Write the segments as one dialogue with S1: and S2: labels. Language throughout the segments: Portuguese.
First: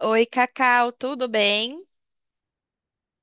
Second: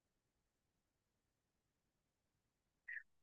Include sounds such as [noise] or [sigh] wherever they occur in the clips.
S1: Oi, Cacau, tudo bem?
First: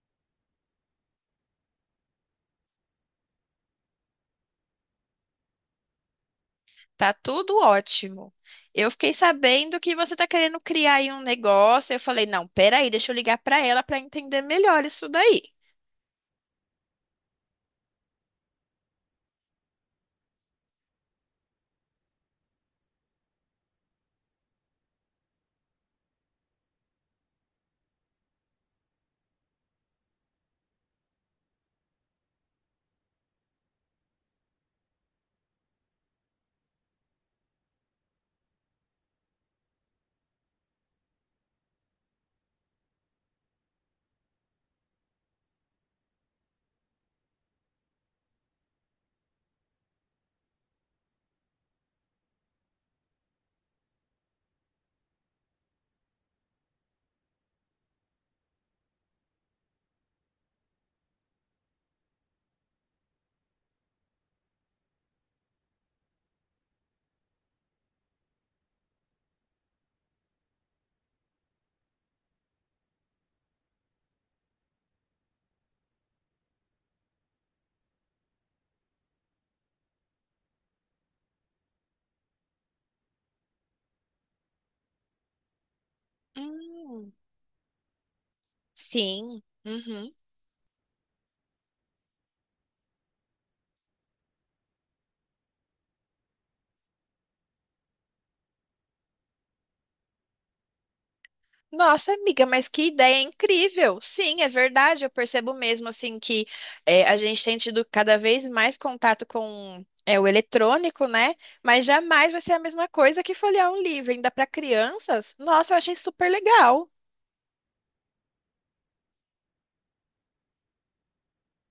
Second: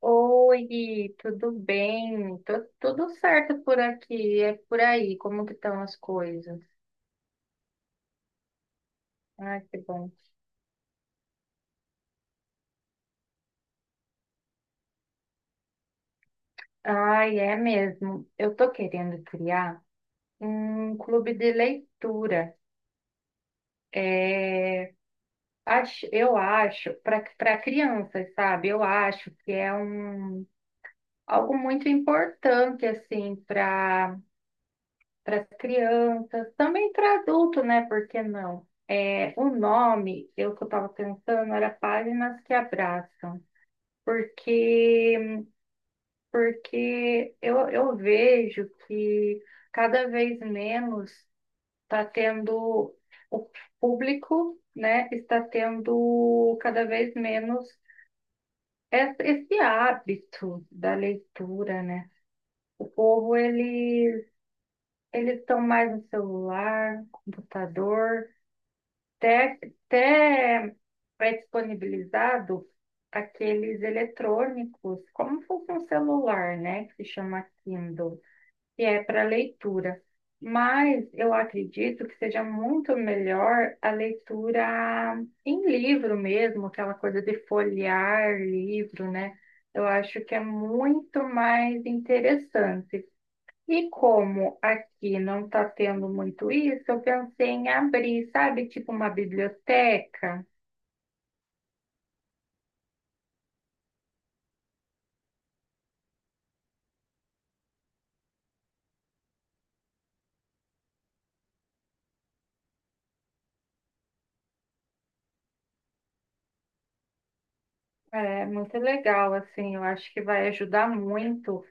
S2: Oi, tudo bem? Tudo certo por aqui, é por aí, como que estão as coisas?
S1: Tá tudo ótimo. Eu fiquei
S2: Ai,
S1: sabendo
S2: que
S1: que
S2: bom.
S1: você tá querendo criar aí um negócio. Eu falei, não, peraí, deixa eu ligar pra ela pra entender melhor isso daí.
S2: Ai, é mesmo. Eu tô querendo criar um clube de leitura. Acho, para crianças, sabe? Eu acho que é algo muito importante, assim, para as crianças, também para adulto, né? Por que não? É, o nome, eu que eu estava pensando, era Páginas que Abraçam. Porque, porque eu vejo que cada vez menos está tendo o público, né, está tendo cada vez menos esse hábito da leitura, né? O povo, eles estão mais no celular, computador, até, até pré-disponibilizado aqueles eletrônicos, como se fosse um celular, né, que se chama Kindle, que é para leitura. Mas eu acredito que seja muito melhor a leitura em livro mesmo, aquela
S1: Hum,
S2: coisa de folhear livro, né?
S1: sim.
S2: Eu
S1: Uhum.
S2: acho que é muito mais interessante. E como aqui não está tendo muito isso, eu pensei em abrir, sabe, tipo uma biblioteca.
S1: Nossa, amiga, mas que ideia incrível! Sim, é verdade. Eu percebo mesmo assim que a gente tem tido cada vez mais contato com o eletrônico, né? Mas jamais vai ser a mesma coisa que folhear um livro, ainda para crianças. Nossa, eu achei super legal.
S2: É muito legal, assim, eu acho que vai ajudar muito,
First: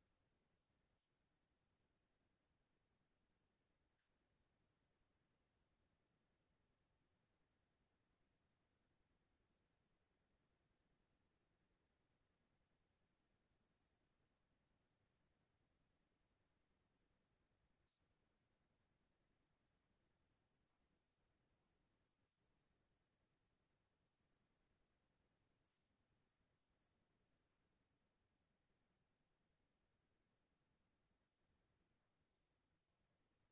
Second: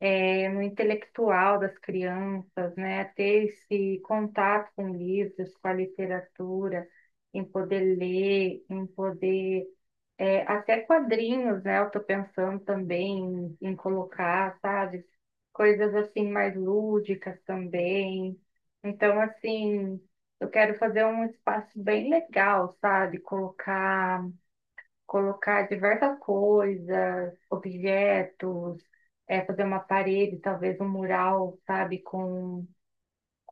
S2: no intelectual das crianças, né? Ter esse contato com livros, com a literatura, em poder ler, em poder é, até quadrinhos, né? Eu tô pensando também em colocar, sabe? Coisas assim mais lúdicas também. Então, assim, eu quero fazer um espaço bem legal, sabe? Colocar diversas coisas, objetos, é, fazer uma parede, talvez um mural, sabe?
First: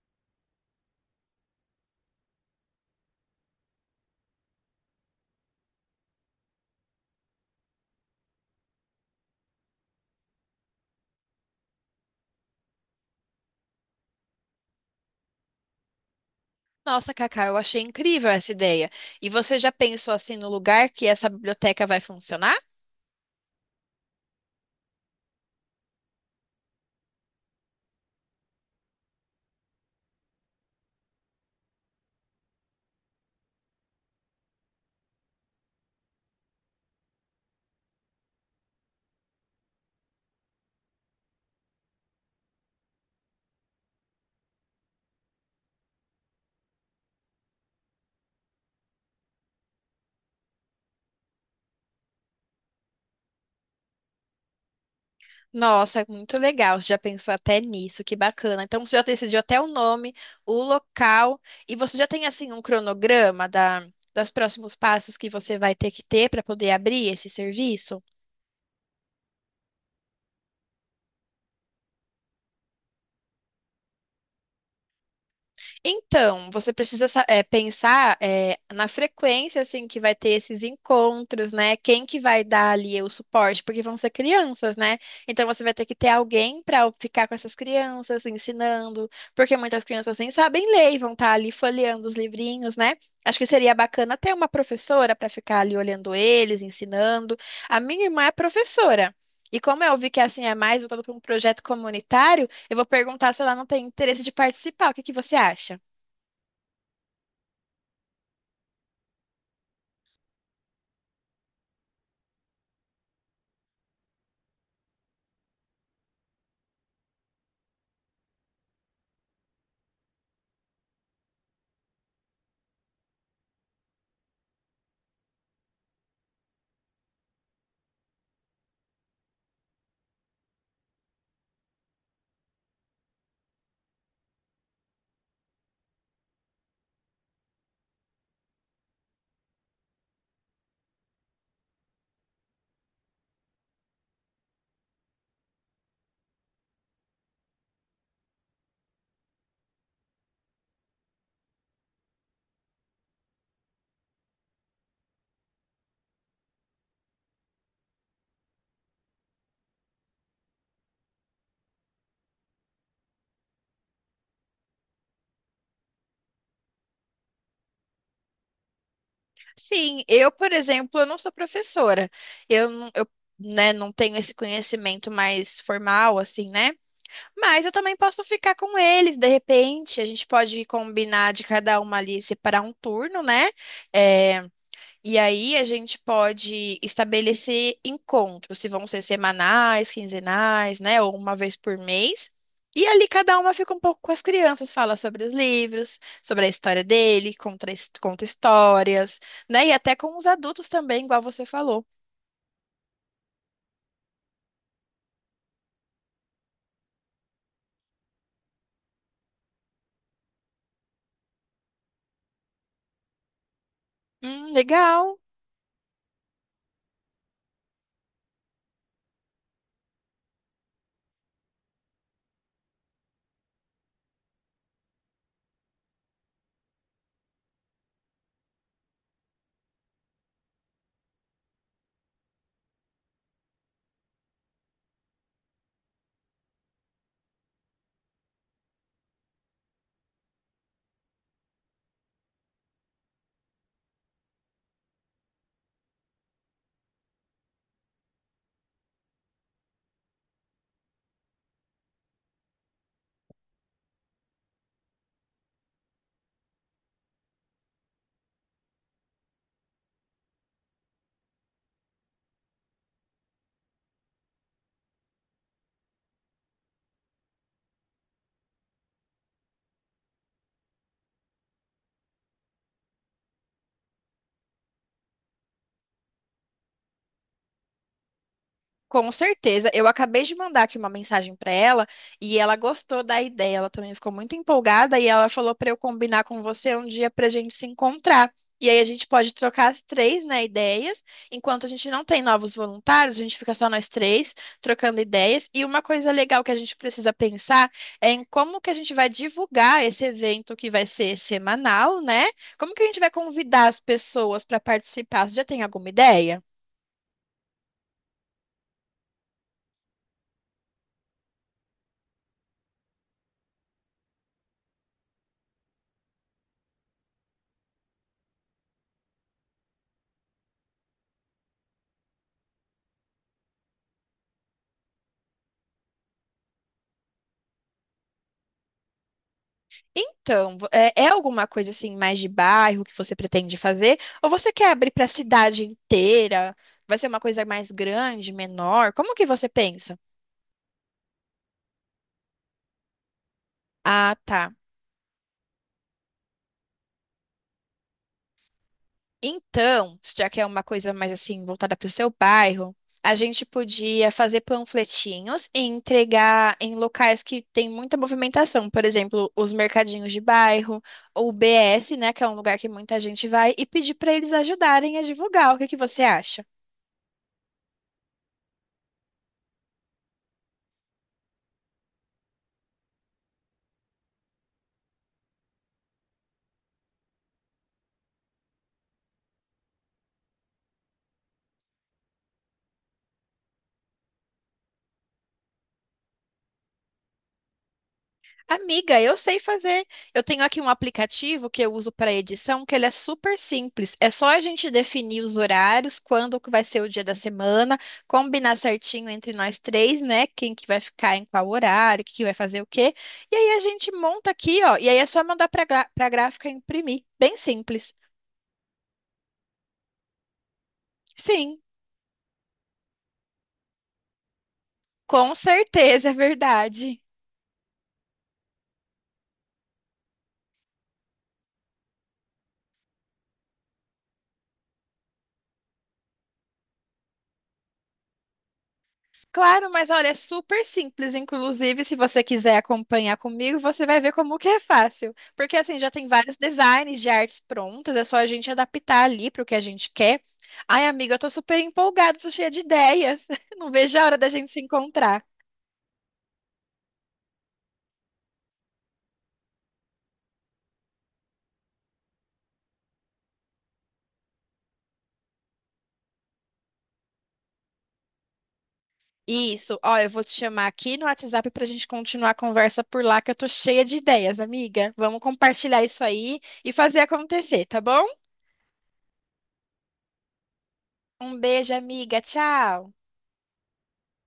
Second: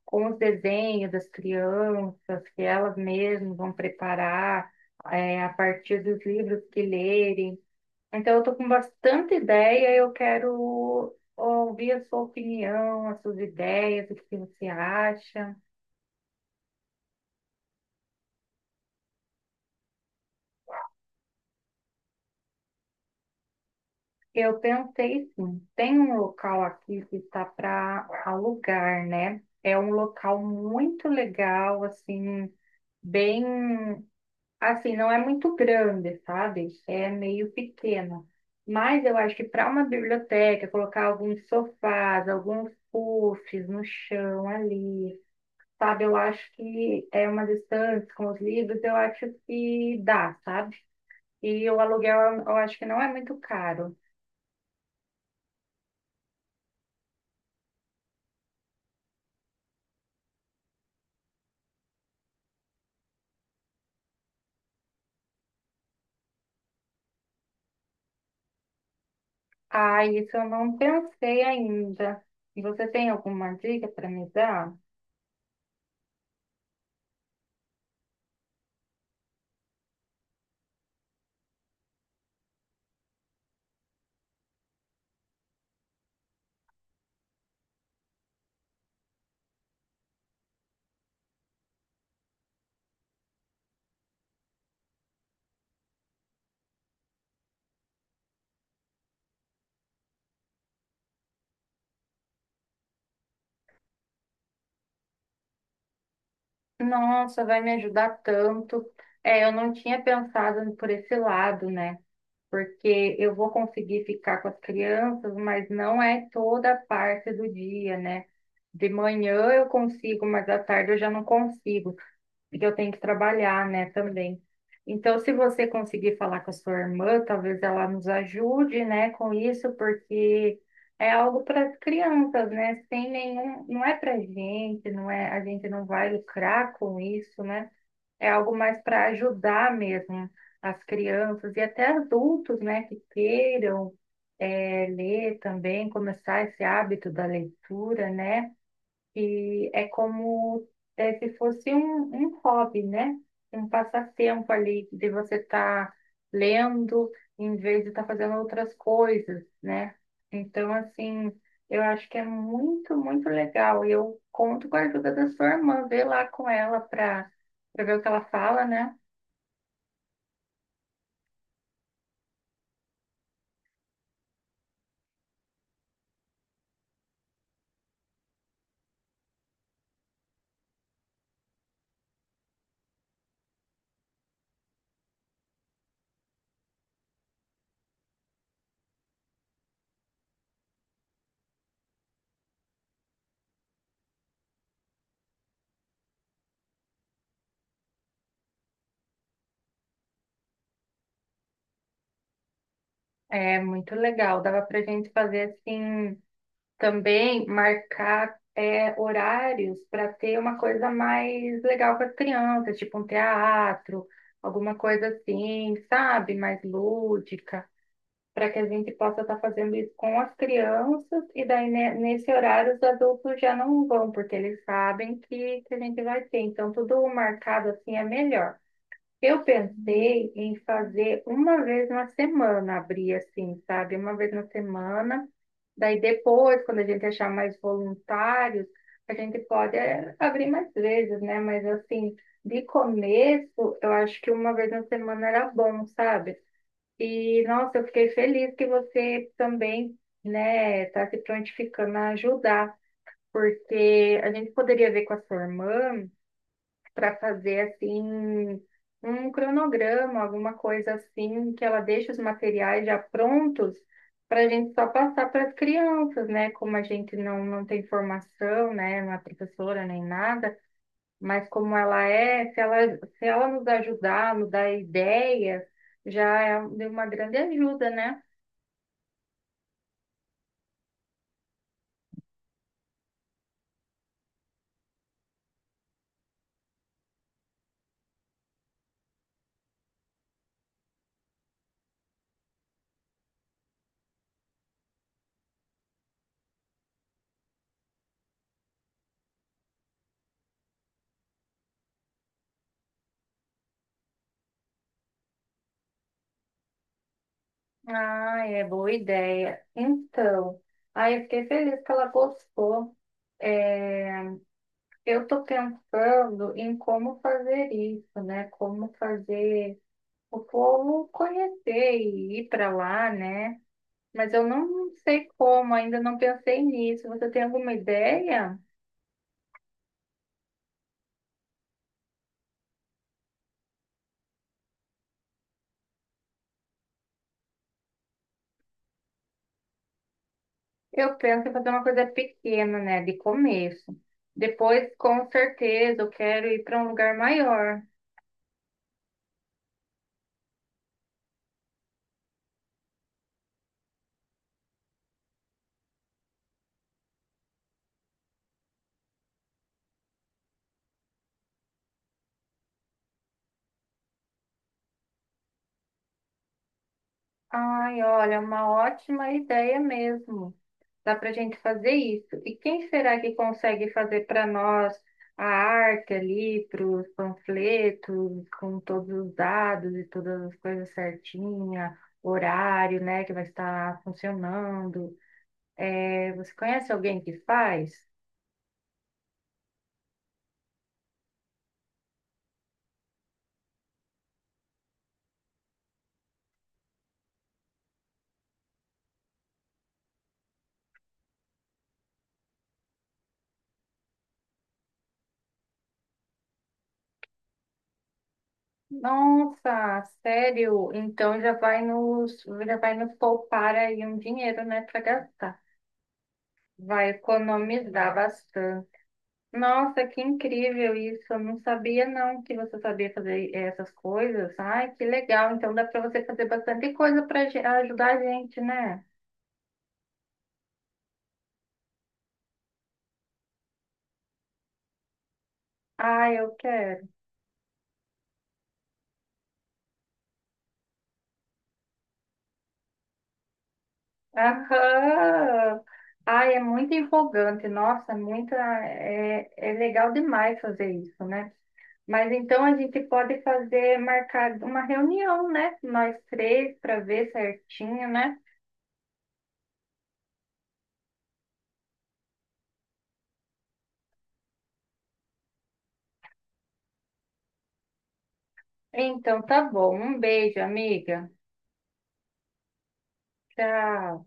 S2: Com os desenhos das crianças, que elas mesmas vão preparar é, a partir dos livros que lerem. Então, eu estou com bastante ideia, eu quero ouvir a sua opinião, as suas ideias, o que você acha.
S1: Nossa, Cacá, eu achei incrível essa ideia. E você já pensou assim no lugar que essa biblioteca vai funcionar?
S2: Eu pensei, sim, tem um local aqui que está para alugar, né? É um local muito legal, assim, bem, assim, não é muito grande, sabe? É meio pequeno. Mas eu acho que para uma biblioteca, colocar alguns sofás, alguns puffs no chão ali, sabe? Eu acho que é uma distância com os livros, eu acho que dá, sabe? E o aluguel eu acho que não é muito caro.
S1: Nossa, muito legal. Você já pensou até nisso, que bacana. Então você já decidiu até o nome, o local, e você já tem assim um cronograma da, das próximos passos que você vai ter que ter para poder abrir esse serviço?
S2: Ah, isso eu não pensei ainda. Você tem alguma dica para me dar?
S1: Então, você precisa pensar na frequência assim que vai ter esses encontros, né? Quem que vai dar ali o suporte, porque vão ser crianças, né? Então você vai ter que ter alguém para ficar com essas crianças ensinando, porque muitas crianças nem sabem ler e vão estar ali folheando os livrinhos, né? Acho que seria bacana ter uma professora para ficar ali olhando eles, ensinando. A minha irmã é professora. E como eu vi que assim é mais voltado para um projeto comunitário, eu vou perguntar se ela não tem interesse de participar. O que que você acha?
S2: Nossa, vai me ajudar tanto. É, eu não tinha pensado por esse lado, né? Porque eu vou conseguir ficar com as crianças, mas não é toda a parte do dia, né? De manhã eu consigo, mas à tarde eu já não consigo. Que eu tenho que trabalhar, né, também. Então, se você conseguir falar com a sua irmã, talvez ela nos ajude, né, com isso, porque é algo para as crianças, né? Sem nenhum, não é para gente, não é, a gente não vai lucrar com isso, né? É algo mais para ajudar mesmo as crianças e até adultos, né, que queiram ler também, começar esse hábito da leitura, né? E é como é, se fosse um hobby, né? Um passatempo ali de você estar lendo em vez de estar fazendo outras coisas, né? Então, assim, eu acho que é muito, muito legal. E eu conto com a ajuda da sua irmã, ver lá com ela para para ver o que ela fala, né?
S1: Sim, eu, por exemplo, eu não sou professora. Eu, não- eu, né, não tenho esse conhecimento mais formal, assim, né? Mas eu também posso ficar com eles, de repente. A gente pode combinar de cada uma ali separar um turno, né? É, E aí a gente pode estabelecer encontros, se vão ser semanais, quinzenais, né, ou uma vez por mês. E ali cada uma fica um pouco com as crianças, fala sobre os livros, sobre a história dele, conta histórias, né? E até com os adultos também, igual você falou.
S2: É muito legal. Dava para gente fazer assim também marcar é, horários para ter uma coisa mais legal para as crianças, tipo um teatro, alguma coisa
S1: Legal.
S2: assim, sabe? Mais lúdica, para que a gente possa estar fazendo isso com as crianças, e daí né, nesse horário os adultos já não vão, porque eles sabem que a gente vai ter. Então, tudo marcado assim é melhor. Eu pensei em fazer uma vez na semana, abrir assim, sabe? Uma vez na semana. Daí depois, quando a gente achar mais voluntários, a gente pode é, abrir mais vezes, né? Mas assim, de começo, eu acho que uma vez na semana era bom, sabe? E nossa, eu fiquei feliz que você também, né, tá se prontificando a ajudar, porque a gente poderia ver com a sua irmã para fazer assim um cronograma, alguma coisa assim, que ela deixe os materiais já prontos para a gente só passar para as crianças, né? Como a gente não tem formação, né? Não é professora nem nada, mas como ela é, se ela nos ajudar, nos dar ideias, já é de uma grande ajuda, né?
S1: Com certeza. Eu acabei de mandar aqui uma mensagem para ela e ela gostou da ideia. Ela também ficou muito empolgada e ela falou para eu combinar com você um dia para a gente se encontrar. E aí a gente pode trocar as três, né, ideias. Enquanto a gente não tem novos voluntários, a gente fica só nós três trocando ideias. E uma coisa legal que a gente precisa pensar é em como que a gente vai divulgar esse evento que vai ser semanal, né? Como que a gente vai convidar as pessoas para participar? Você já tem alguma ideia?
S2: Ah, é boa ideia. Então, aí eu fiquei feliz que ela gostou. Eu estou pensando em como fazer isso, né? Como fazer o povo conhecer e ir para lá, né? Mas eu não sei como, ainda não pensei nisso. Você tem alguma ideia?
S1: Então, é alguma coisa assim mais de bairro que você pretende fazer? Ou você quer abrir para a cidade inteira? Vai ser uma coisa mais grande, menor? Como que você pensa?
S2: Eu penso em fazer uma coisa pequena, né? De começo.
S1: Ah, tá.
S2: Depois, com certeza, eu quero ir para um lugar maior.
S1: Então, já que é uma coisa mais assim voltada para o seu bairro, a gente podia fazer panfletinhos e entregar em locais que tem muita movimentação, por exemplo, os mercadinhos de bairro ou o BS, né, que é um lugar que muita gente vai, e pedir para eles ajudarem a divulgar. O que que você acha?
S2: Ai, olha, uma ótima ideia mesmo. Dá para a gente fazer isso. E quem será que consegue fazer para nós a arte ali, para os panfletos, com todos os dados e todas as coisas certinha, horário, né, que vai estar funcionando? É, você conhece alguém que faz?
S1: Amiga, eu sei fazer. Eu tenho aqui um aplicativo que eu uso para edição, que ele é super simples. É só a gente definir os horários, quando que vai ser o dia da semana, combinar certinho entre nós três, né? Quem que vai ficar em qual horário, que vai fazer o quê. E aí a gente monta aqui, ó. E aí é só mandar para a gráfica imprimir. Bem simples.
S2: Nossa, sério? Então
S1: Sim,
S2: já vai nos poupar aí um dinheiro, né, para
S1: com
S2: gastar.
S1: certeza, é verdade.
S2: Vai economizar bastante. Nossa, que incrível isso. Eu não sabia não que você sabia fazer essas coisas. Ai, que legal. Então dá para você fazer bastante coisa para ajudar a gente, né?
S1: Claro, mas olha, é super simples. Inclusive, se você quiser acompanhar comigo, você vai ver como que é fácil. Porque assim, já tem vários
S2: Ai, eu
S1: designs
S2: quero.
S1: de artes prontas, é só a gente adaptar ali para o que a gente quer. Ai, amiga, eu tô super empolgada, tô cheia de ideias. [laughs] Não vejo a hora da gente se encontrar.
S2: Aham. Ai, é muito empolgante. Nossa, é muita é, é legal demais fazer isso, né? Mas então a gente pode fazer, marcar uma reunião, né? Nós três para ver certinho, né?
S1: Isso, ó, eu vou te chamar aqui no WhatsApp pra gente continuar a conversa por lá, que eu tô cheia de ideias, amiga. Vamos compartilhar isso aí e fazer acontecer, tá bom?
S2: Então tá bom. Um beijo, amiga.
S1: Um beijo, amiga. Tchau.
S2: Tchau.